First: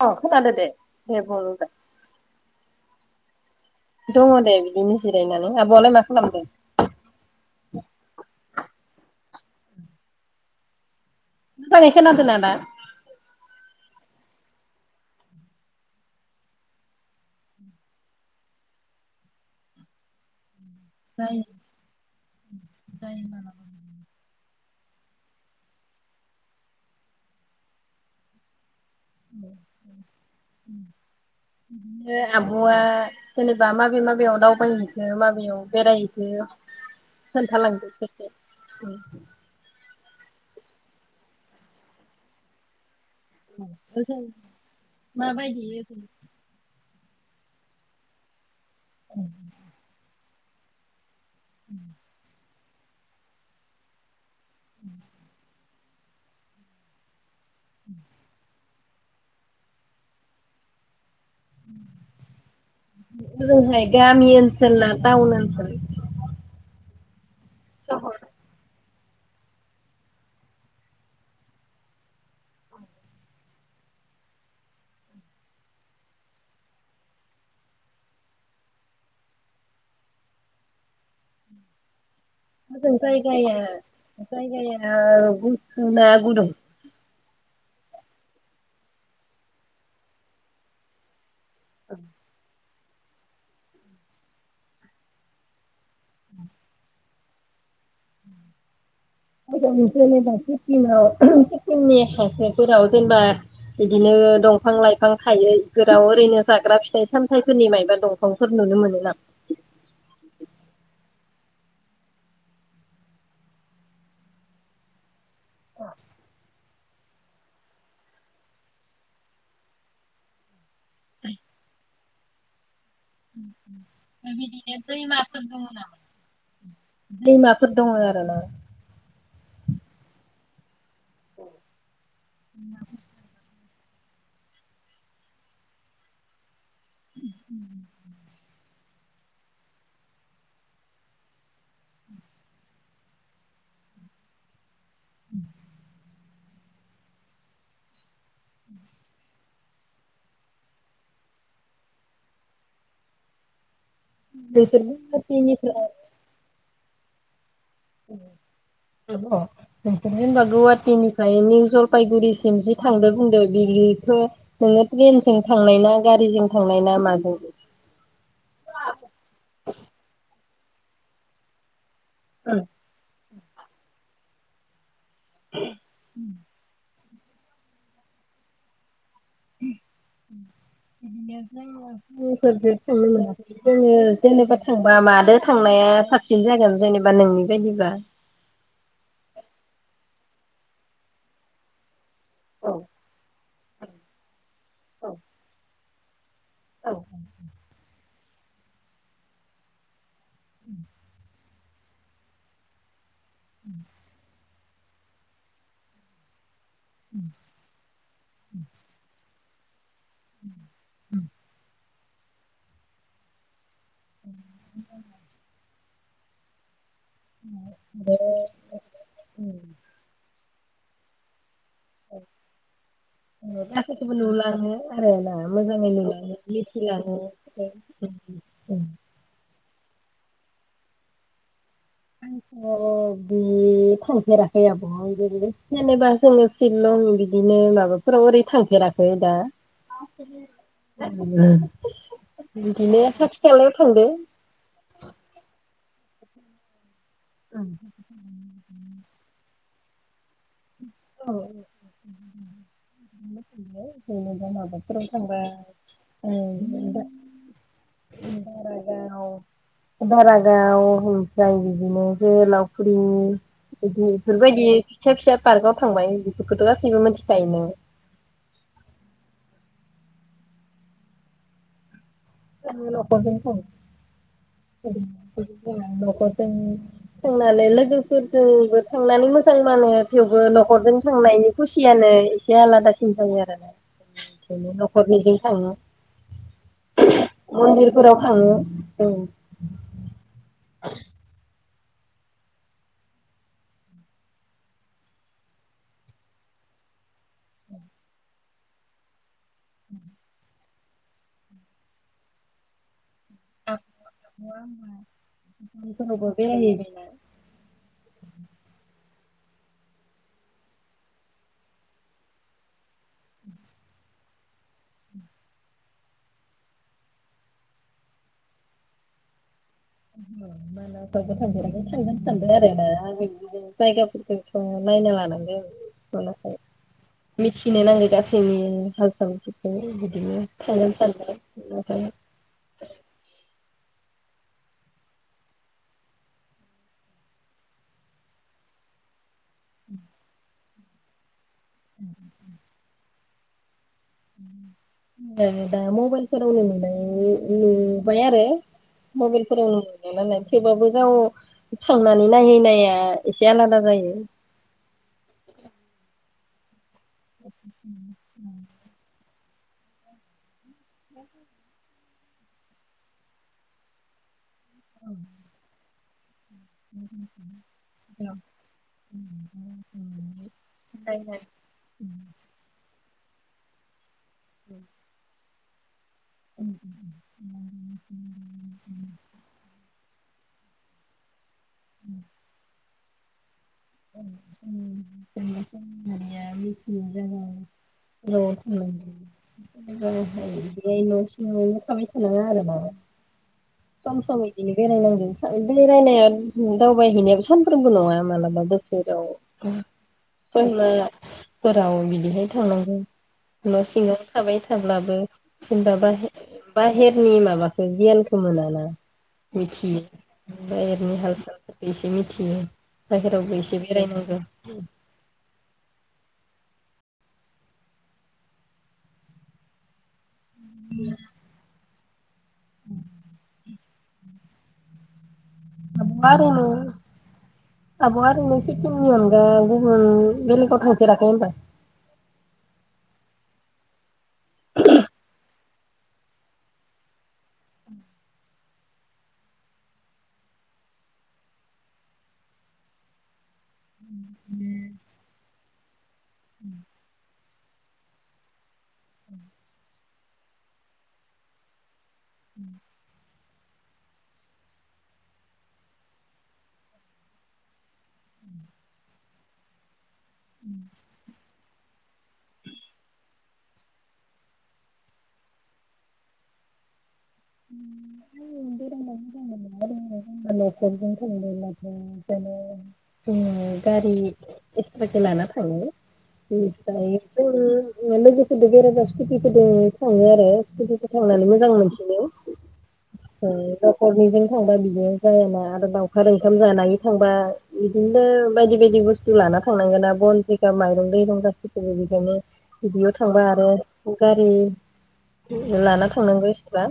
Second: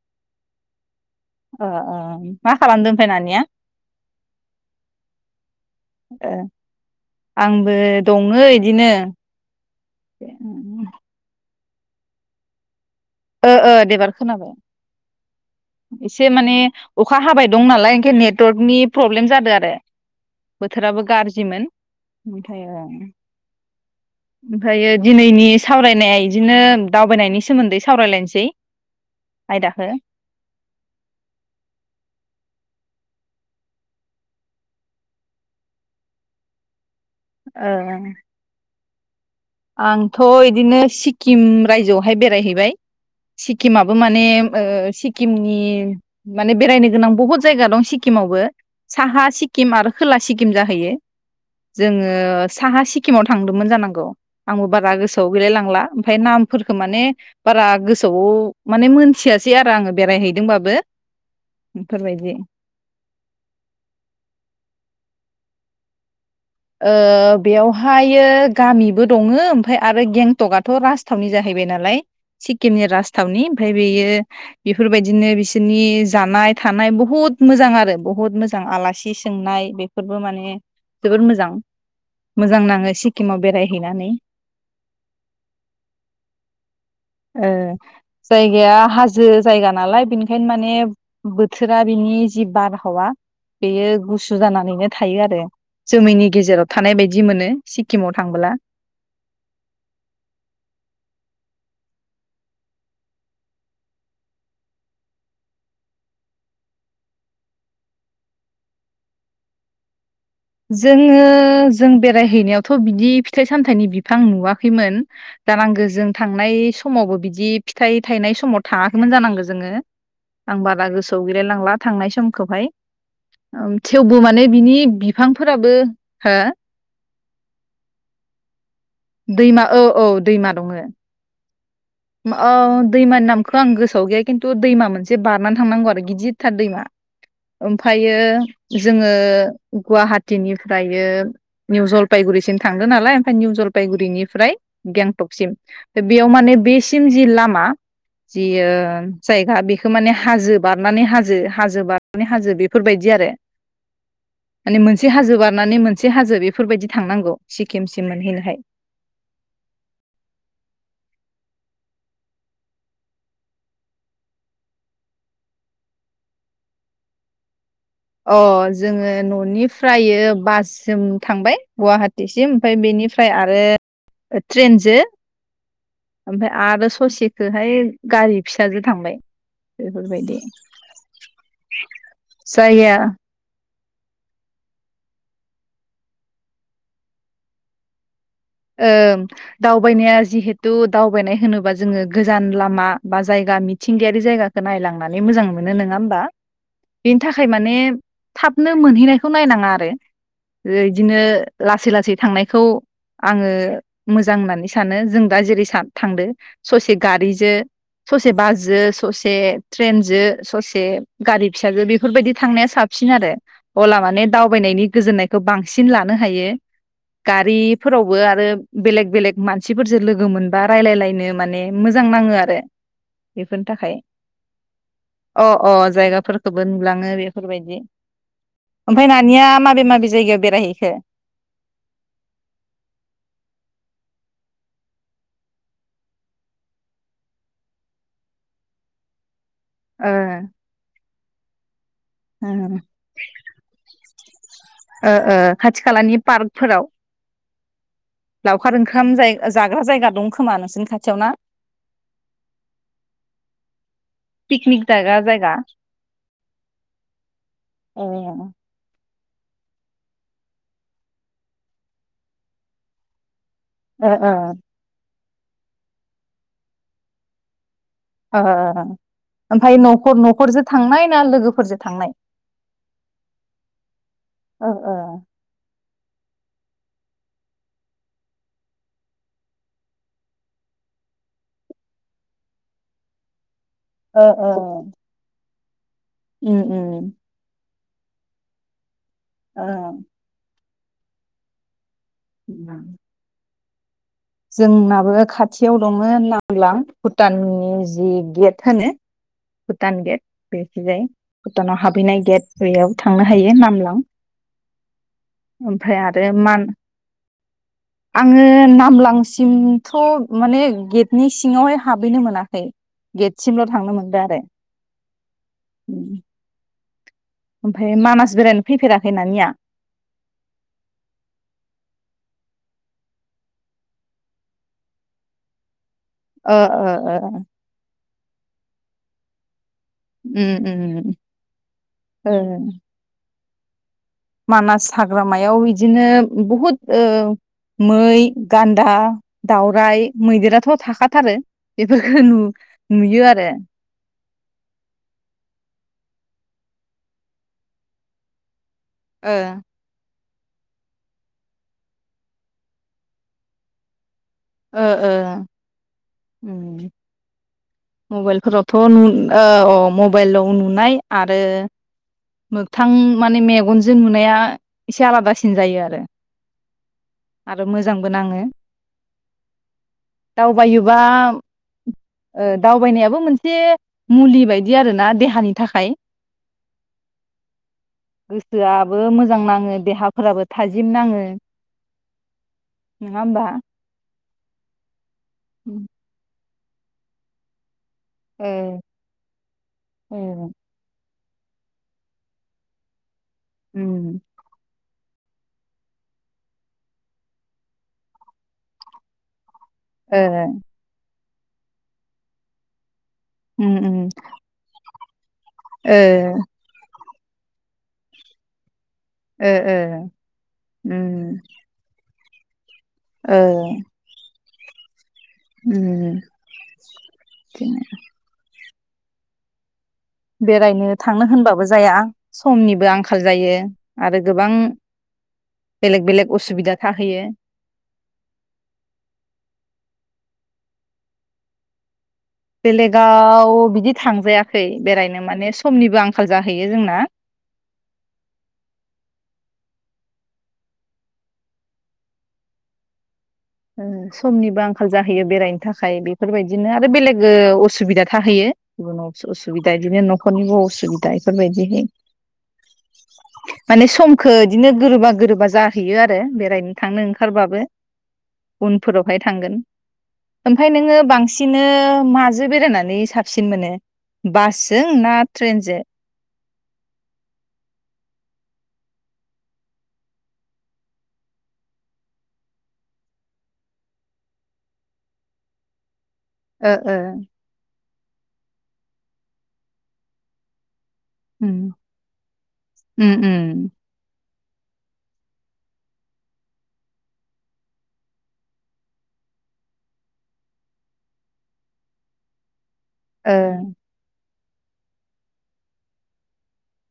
अ खोनादो दे। दे बुंबाय ओ ओ मा खालामदों? होनानिया। दङ दे बिदिनो जिरायनानै। आब'आलाय मा ए खालामदों आंबो दङो इदिनो। ए मोजाङै खोना दोना दा? ओ ओ देबार खोनाबाय। एसे माने अखा हाबाय दं नालाय ओंखाय नेटवर्कनि प्रब्लेम जादों आरो। बोथोराबो गारजिमोन [unintelligible] ओमफ्रायो दिनैनि सावरायनाया इदिनो दावबायनायनि सोमोन्दै सावरायलायनसै। [inaudible] बिदिनो आब'आ जेनेबा माबे माबेयाव दावबायहैखो माबेयाव बेरायहैखो खोनथालांदो ओ खेबसे। ओं आंथ' इदिनो सिक्किम रायजोआवहाय बेरायहैबाय। सिक्किमाबो माने ओ सिक्किमनि माने बेरायनो गोनां बहुत जायगा दं सिक्किमावबो। साहा सिक्किम आरो खोला सिक्किम जाहैयो। जोङो साहा सिक्किमाव थांदोंमोन जानांगौ। आंबो बारा गोसोआव गैलायलांला। ओमफाय नामफोरखौ माने बारा गोसोआव माने मोनथियासै आरो आङो बेरायहैदोंबाबो। बेफोरबायदि ओजोंहाय गामि आनसोल ना टाउन ओनसोल? ओ सहर बेयावहायो गामिबो दङो ओमफाय आरो गेंटकाथ'क आथ' राजथावनि जाहैबाय नालाय सिक्किमनि राजथावनि ओमफाय बेयो बेफोरबायदिनो बिसोरनि जानाय थानाय बहुत मोजां आरो बहुत मोजां आलासि सोंनाय बेफोरबो माने जोबोर मोजां। [inaudible] नाङो मोजां सिक्किमाव जायगाया बेरायहैनानै जायगाया गुसु ना गुदुं? ए जायगाया हाजो जायगा नालाय बेनिखायनो माने बोथोरा बिनि जि बार हावा बेयो गुसु जानानैनो थायो आरो जोमैनि गेजेराव थानाय बायदि मोनो सिक्किमाव थांबोला। [unintelligible] सिक्किमाव सिक्किमनि खावसेफोराव जेनेबा बिदिनो दंफां लाइफां थायो इफोराव ओरैनो जाग्रा फिथाइ सामथाइफोरनि मायबा दंफांफोर नुनो मोनो नामा? जोङो जों बेरायहैनायावथ' बिदि फिथाइ सामथाइनि बिफां नुवाखैमोन जानांगो जों थांनाय समावबो बिदि फिथाइ थायनाय समाव थाङाखैमोन जानांगो जोङो आं बार रा गोसोआव गैलायलांला थांनाय समखौहाय [inaudible] फोराबो हो दैमाफोर दङ आरो ना! दैमा औ औ दैमा दङो। मा अ दैमानि नामख खौ आं गोसोआव गैया खिन्थु दैमा मोनसे बारनानै थांनांगौ आरो गिदिरथार दैमा। ओमफायो जोङो गुवाहाटिनिफ्रायो निउ जलफायगुरिसिम थांदों नालाय ओमफाय निउ जलफायगुरिनिफ्राय गेंटकसिम बेयाव माने बेस सिम जि लामा जि ओ जायगा बेखौ माने हाजो बारनानै हाजो हाजो बारनानै हाजो बेफोर बायदि आरो। माने बेफोरबो मोनसे हाजो बारनानै गुवाहाटिनिफ्राय मोनसे हाजो बे फोरबायदि थांनांगौ। सिक्किमसिम मोनहैनोहाय आब नोंसोर जेनेबा गौहातिनिफ्राय निउ जल फायगुरिसिम जि थांदो बुंदो बिलिखो नोंङो ट्रेनजों थांनाय ना गारिजों थांनाय ना माजों? अ जोङो न'निफ्रायो बास जों थांबाय गुवाहाटि सिम ओमफाय बेनि फाय आरो ट्रेनजो ओमफाय आरो स ससे खोहाय गारि फिसाजो थांबाय। बेफोरबायदि [unintelligible] जायगाया जोंङो जेनेबा थांबा मादो थांनाया साबसिन जागोन जेनेबा नोंनि बायदिबा? ओ दावबायनाया जिहेथु दावबायनाय होनोबा जोंङो गोजान औ लामा बा जायगा मिथिंगायारि जायगाखो नायलांनानै मोजां मोनो नो ङामबा। औ बेनि थाखाय माने थाबनो मोनहैनायखौ नायनांङा आरो। ओ इदिनो लासै लासै थांनायखौ आंङो मोजां होननानै सानो जों दा जेरै सा थांदो। ससे गारिजो ससे बास जो सस बे ट्रेन जों ससे गारि फिसाजो बि फोरबायदि थांनाया साबसिन आरो। अला माने दावबायनायनि गोजोननायखौ बांसिन ला नो हायो। गारि फ्रावबो आरो बेले बेले मानसिफोर जो लोगो मोनबा रायलायलायनो माने मोजां नांङो आरो बेफोरनि थाखाय गासैखौबो नुलाङो आरो ना अ अ मोजाङै नुलाङो जायगाफोरखोबो नुलांङो बेफोर बायदि मिथिलाङो ओमफाय नानिया मा माबे माबे जायगायाव बेरायहैखो? अ बि थांफेराखै आब'हाव नो जेनेबा जोंङो शिलं बिदिनो माबाफोराव ओरै थांफेराखै दा। ओ ओम [inaudible] बिदिनो खाथि खालायाव थांदों। ओ ओ खाथि खालानि पार्कफोराव। लावखार ओंखाम जाय [inaudible] जाग्रा जायगा दं [inaudible] खोमा नोंसोरनि खाथियाव ना पिकनिक जाग्रा जायगा ए ओ दारागाव‌ ओमफ्राय बिदिनो जोहोलावफुरि ओ इदि इफोरबायदि फिसा फिसा पार्काव थांबाय बेफोरखौथ' गासैबो मिथिखायो नो [unintelligible] ओफाय नख न'खरजों थांनाय ना लोगोफोरजों थांनाय? [inaudible] [inaudible] ओ ओ थांनानै लोगोफोरजोंबो थांनानै मोजां नाङो थेवबो न'खरजों थांनायनि खुसियानो एसे आलादासिन जायो आरोना। ओ ओ न'खरनिजों थाङो। उम उम मन्दिरफोराव थाङो उम ओ उम जोंनाबो खाथियाव दङो नांब्लां। भुटाननि जि गेट थानो भुटान गेट बेखै जाय भुटनाव हाबहैनाय गेटाव बैयाव ओमफ्राय आरो मान [inaudible] आङो नामलां सिमथ' माने गेटनि सिङावहाय हाबहैनो मोनाखै। गेटसिमल' थांनो मोनदो आरो। उम ओमफ्राय मानास बेरायनो फैफेराखै नानिया? [inaudible] [unintelligible] ओ ओ ओ मिथिनो नांगौ गासैनि [inaudible] उम उम ओ [inaudible] मानास हाग्रामायाव इदिनो बुहुद ओ मै गान्दा दाउराय मैदेराथ' थाखाथारो। एफोरफोरखौ नु नुयो आर [unintelligible] दा मबाइलफोरावनो नुनाय नुबाय आरो ओ मबाइलफोरनो नुबाय नालाय थेवबाबो गाव थांनानै नायहैनाया एसे आलादा जायो। ओ ओ। उम मबाइलफोरावथ' नुन औ मबाइलाव नु- नाय आरो मोगथां माने मेगनजों नुनाया एसे आलादासिन जायो आरो। आरो मोजांबो नाङो दावबायोबा ओ [inaudible] दावबायनायाबो मोनसे मुलि बायदि आरोना देहानि थाखाय [unintelligible] फोराबो थाजिम नाङो ओम नङा होनबा ओम ओम बिख [unintelligible] जग [unintelligible] र थ न ओ ओ [unintelligible] ओरैनो थाबाय थानाङा आरोना उम सम सम इदिनि बेराय नांगौ बेरायनाया दावबायहैनायाबो सानफ्रोमबो नङा मालाबाबो जेराव ओम ओ जेनेबा फोराव बिदिहाय थांनांगौ उम न' उम सिङाव थाबाय थाब्लाबो बो जेनेबा ओ बाहेर बाहेर सोरनि [unintelligible] माबाखौ गियानखौ मोनाना ओ मिथियो ओ ओमफ्राय ओरैनो हाल उम साल बेनिख [unintelligible] बाहेरावबो एसे [unintelligible] [inaudible] ओम बेरायनो थांनो होनबाबो जाया समनिबो आंखाल जायो आरो गोबां बेलेग बेलेग आब'आ ओरैनो असुबिदा थाहैयो आब'आ ओरैनो [unintelligible] अनगाय गुबुन बेलेगाव थांफेराखै ओमबा बेलेगाव बिदि थांजाया खै बेरायनो माने स समनिबो आंखाल जाहैयो जोंना ओ समनिबो आंखाल जाहैयो बेरायनो थाखाय बेफोरबायदिनो आरो बेलेग ओ असुबिदा थाहैयो गुबुनाव असुबिदा बिदिनो न'खरनिबो असुबिदा बेफोरबायदिहै [unintelligible] माने समखो इदिनो गोरोबा गोरोबा जाहैयो आरो बेरायनो थांनो ओंखारबाबो उनफोरावहाय थांगोन। ओमफ्राय नोङो बांसिन [unintelligible] माजो बेरायनानै साबसिन मोनो बासजों ना ट्रेनजो? आङो बेरायना मोजां मोनो [unintelligible] जोङो गारि एक्सट्राके लाना थाङो। ओ ओ [unintelligible] लोगोफोरदो बेरायबा स्कुटिफोरदो थाङो आरो स्कुटि थांनानै मोजां मोनसिनो ओम ओ ओम [unintelligible] थांबा बिदिजों जायोना आरो लावउखार ओंखाम जानाय थांबा इदिनो बायदि बायदि बुसथु लाना थांनांगोना बन जिगाब माइरं-दैरं गासिखौबो बेजोंनो बिदियाव ओ थांबा आरो गारि लाना थांनांगो [unintelligible]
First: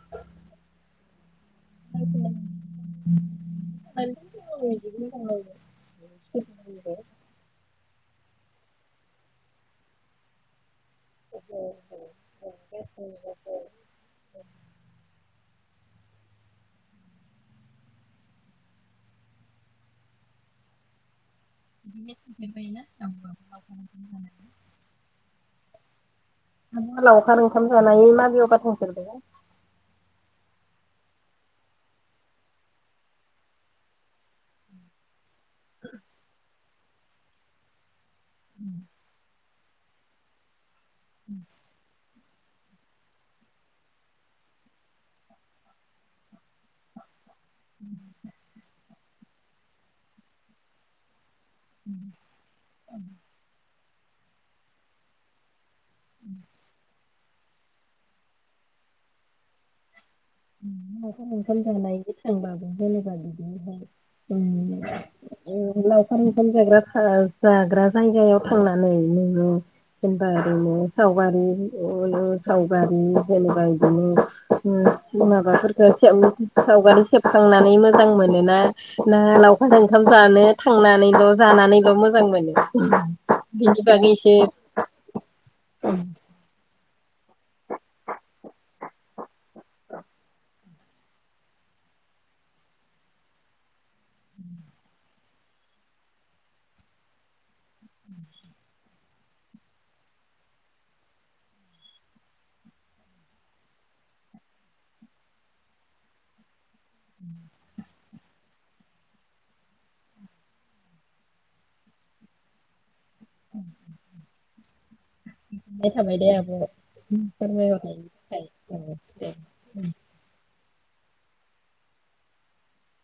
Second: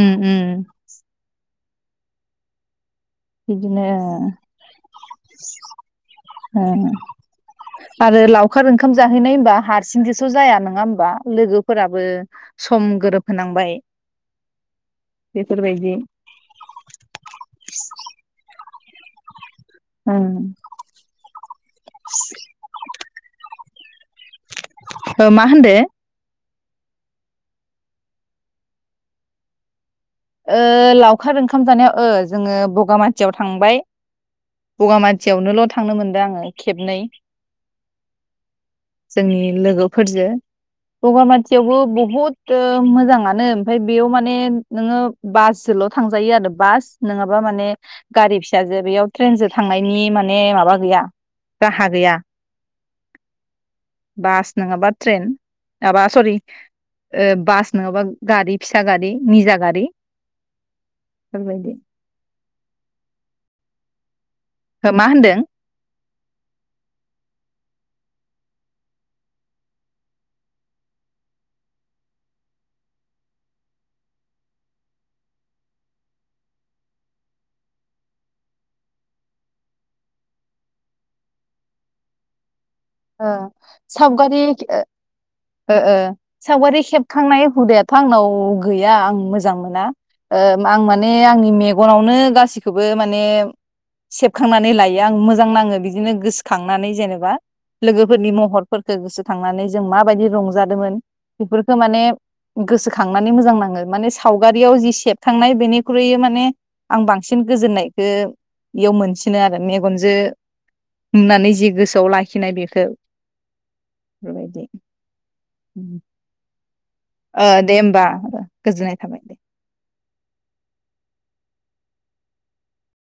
ओम ओम बिदिनो आरो लावखार ओंखाम जाहैनाय होनबा हारसिं जोस' जाया नोङा होम बा लोगोफोराबो सम गोरोब होनांबाय बेफोरबायदि ओं [unintelligible] मा होनदो? [unintelligible] लावखार ओंखाम जानायनि माबेयावबा थांफेरबायना? ओ लावखार ओंखाम जानायाव ओ जोङो बगामातियाव थांबाय बगामा थियावनोल' थांनो मोनदो आङो खेबनै जोंनि लोगोफोरजों बगामाथियावबो बहुत मोजाङानो ओमफ्राय बेयाव माने नोङो बासजोल' थांजायो आरो बास नङाबा माने गारि फिसाजो बेयाव ट्रेनजों थांनायनि माने माबा गैया राहा गैया औ [inaudible] बास नङाबा ट्रेन आबा सरि ओ बास नङाबा गारि फिसा गारि निजा गारि नंखाय नखाम बेफोरबायदि जानाय थांबाबो [inaudible] जेनेबा बिदिहाय हो मा होनदों? उम लावखार ओंखाम जाग्राफ्रा जाग्रा जायगायाव थांनानै नोङो जेनेबा ओरैनो सावगारि सावगारि जेनेबा बिदिनो [inaudible] माबाफोरफोरखौ सावगारि सेबखांनानै मोजां मोनो ना ना लावखाराज ओंखाम जानो थांनानैल' जानानैल' मोजां मोनो? ओ बिनि बागै एसे सावगारि ओ ओ सावगारि खेबखांनाय हुदायाथ' आंनाव गैया आं मोजां मोना ओ आं माने आंनि मेगनावनो गासिखौबो माने सेबखांनानै लायो आं मो जां नाङो बिदिनो गोसोखांनानै जेनेबा लोगोफोरनि महरफोरखौ गोसोखांनानै जों माबायदि रंजादोंमोन बेफोरखौ माने गोसोखांनानै मोजां नाङो माने सावगारियाव जि सेबखांनाय बेनिख्रुयै माने आं बांसिन गोजोननायखो बेयाव मोनसिनो आरो मेगनजों नुनानै जि गोसोआव लाखिनाय बेखौ उम [inaudible] [inaudible] थाबाय [unintelligible] थाबाय दे आब' ओ दे होमबा गोजोननाय थाबाय फोरबो दे [inaudible]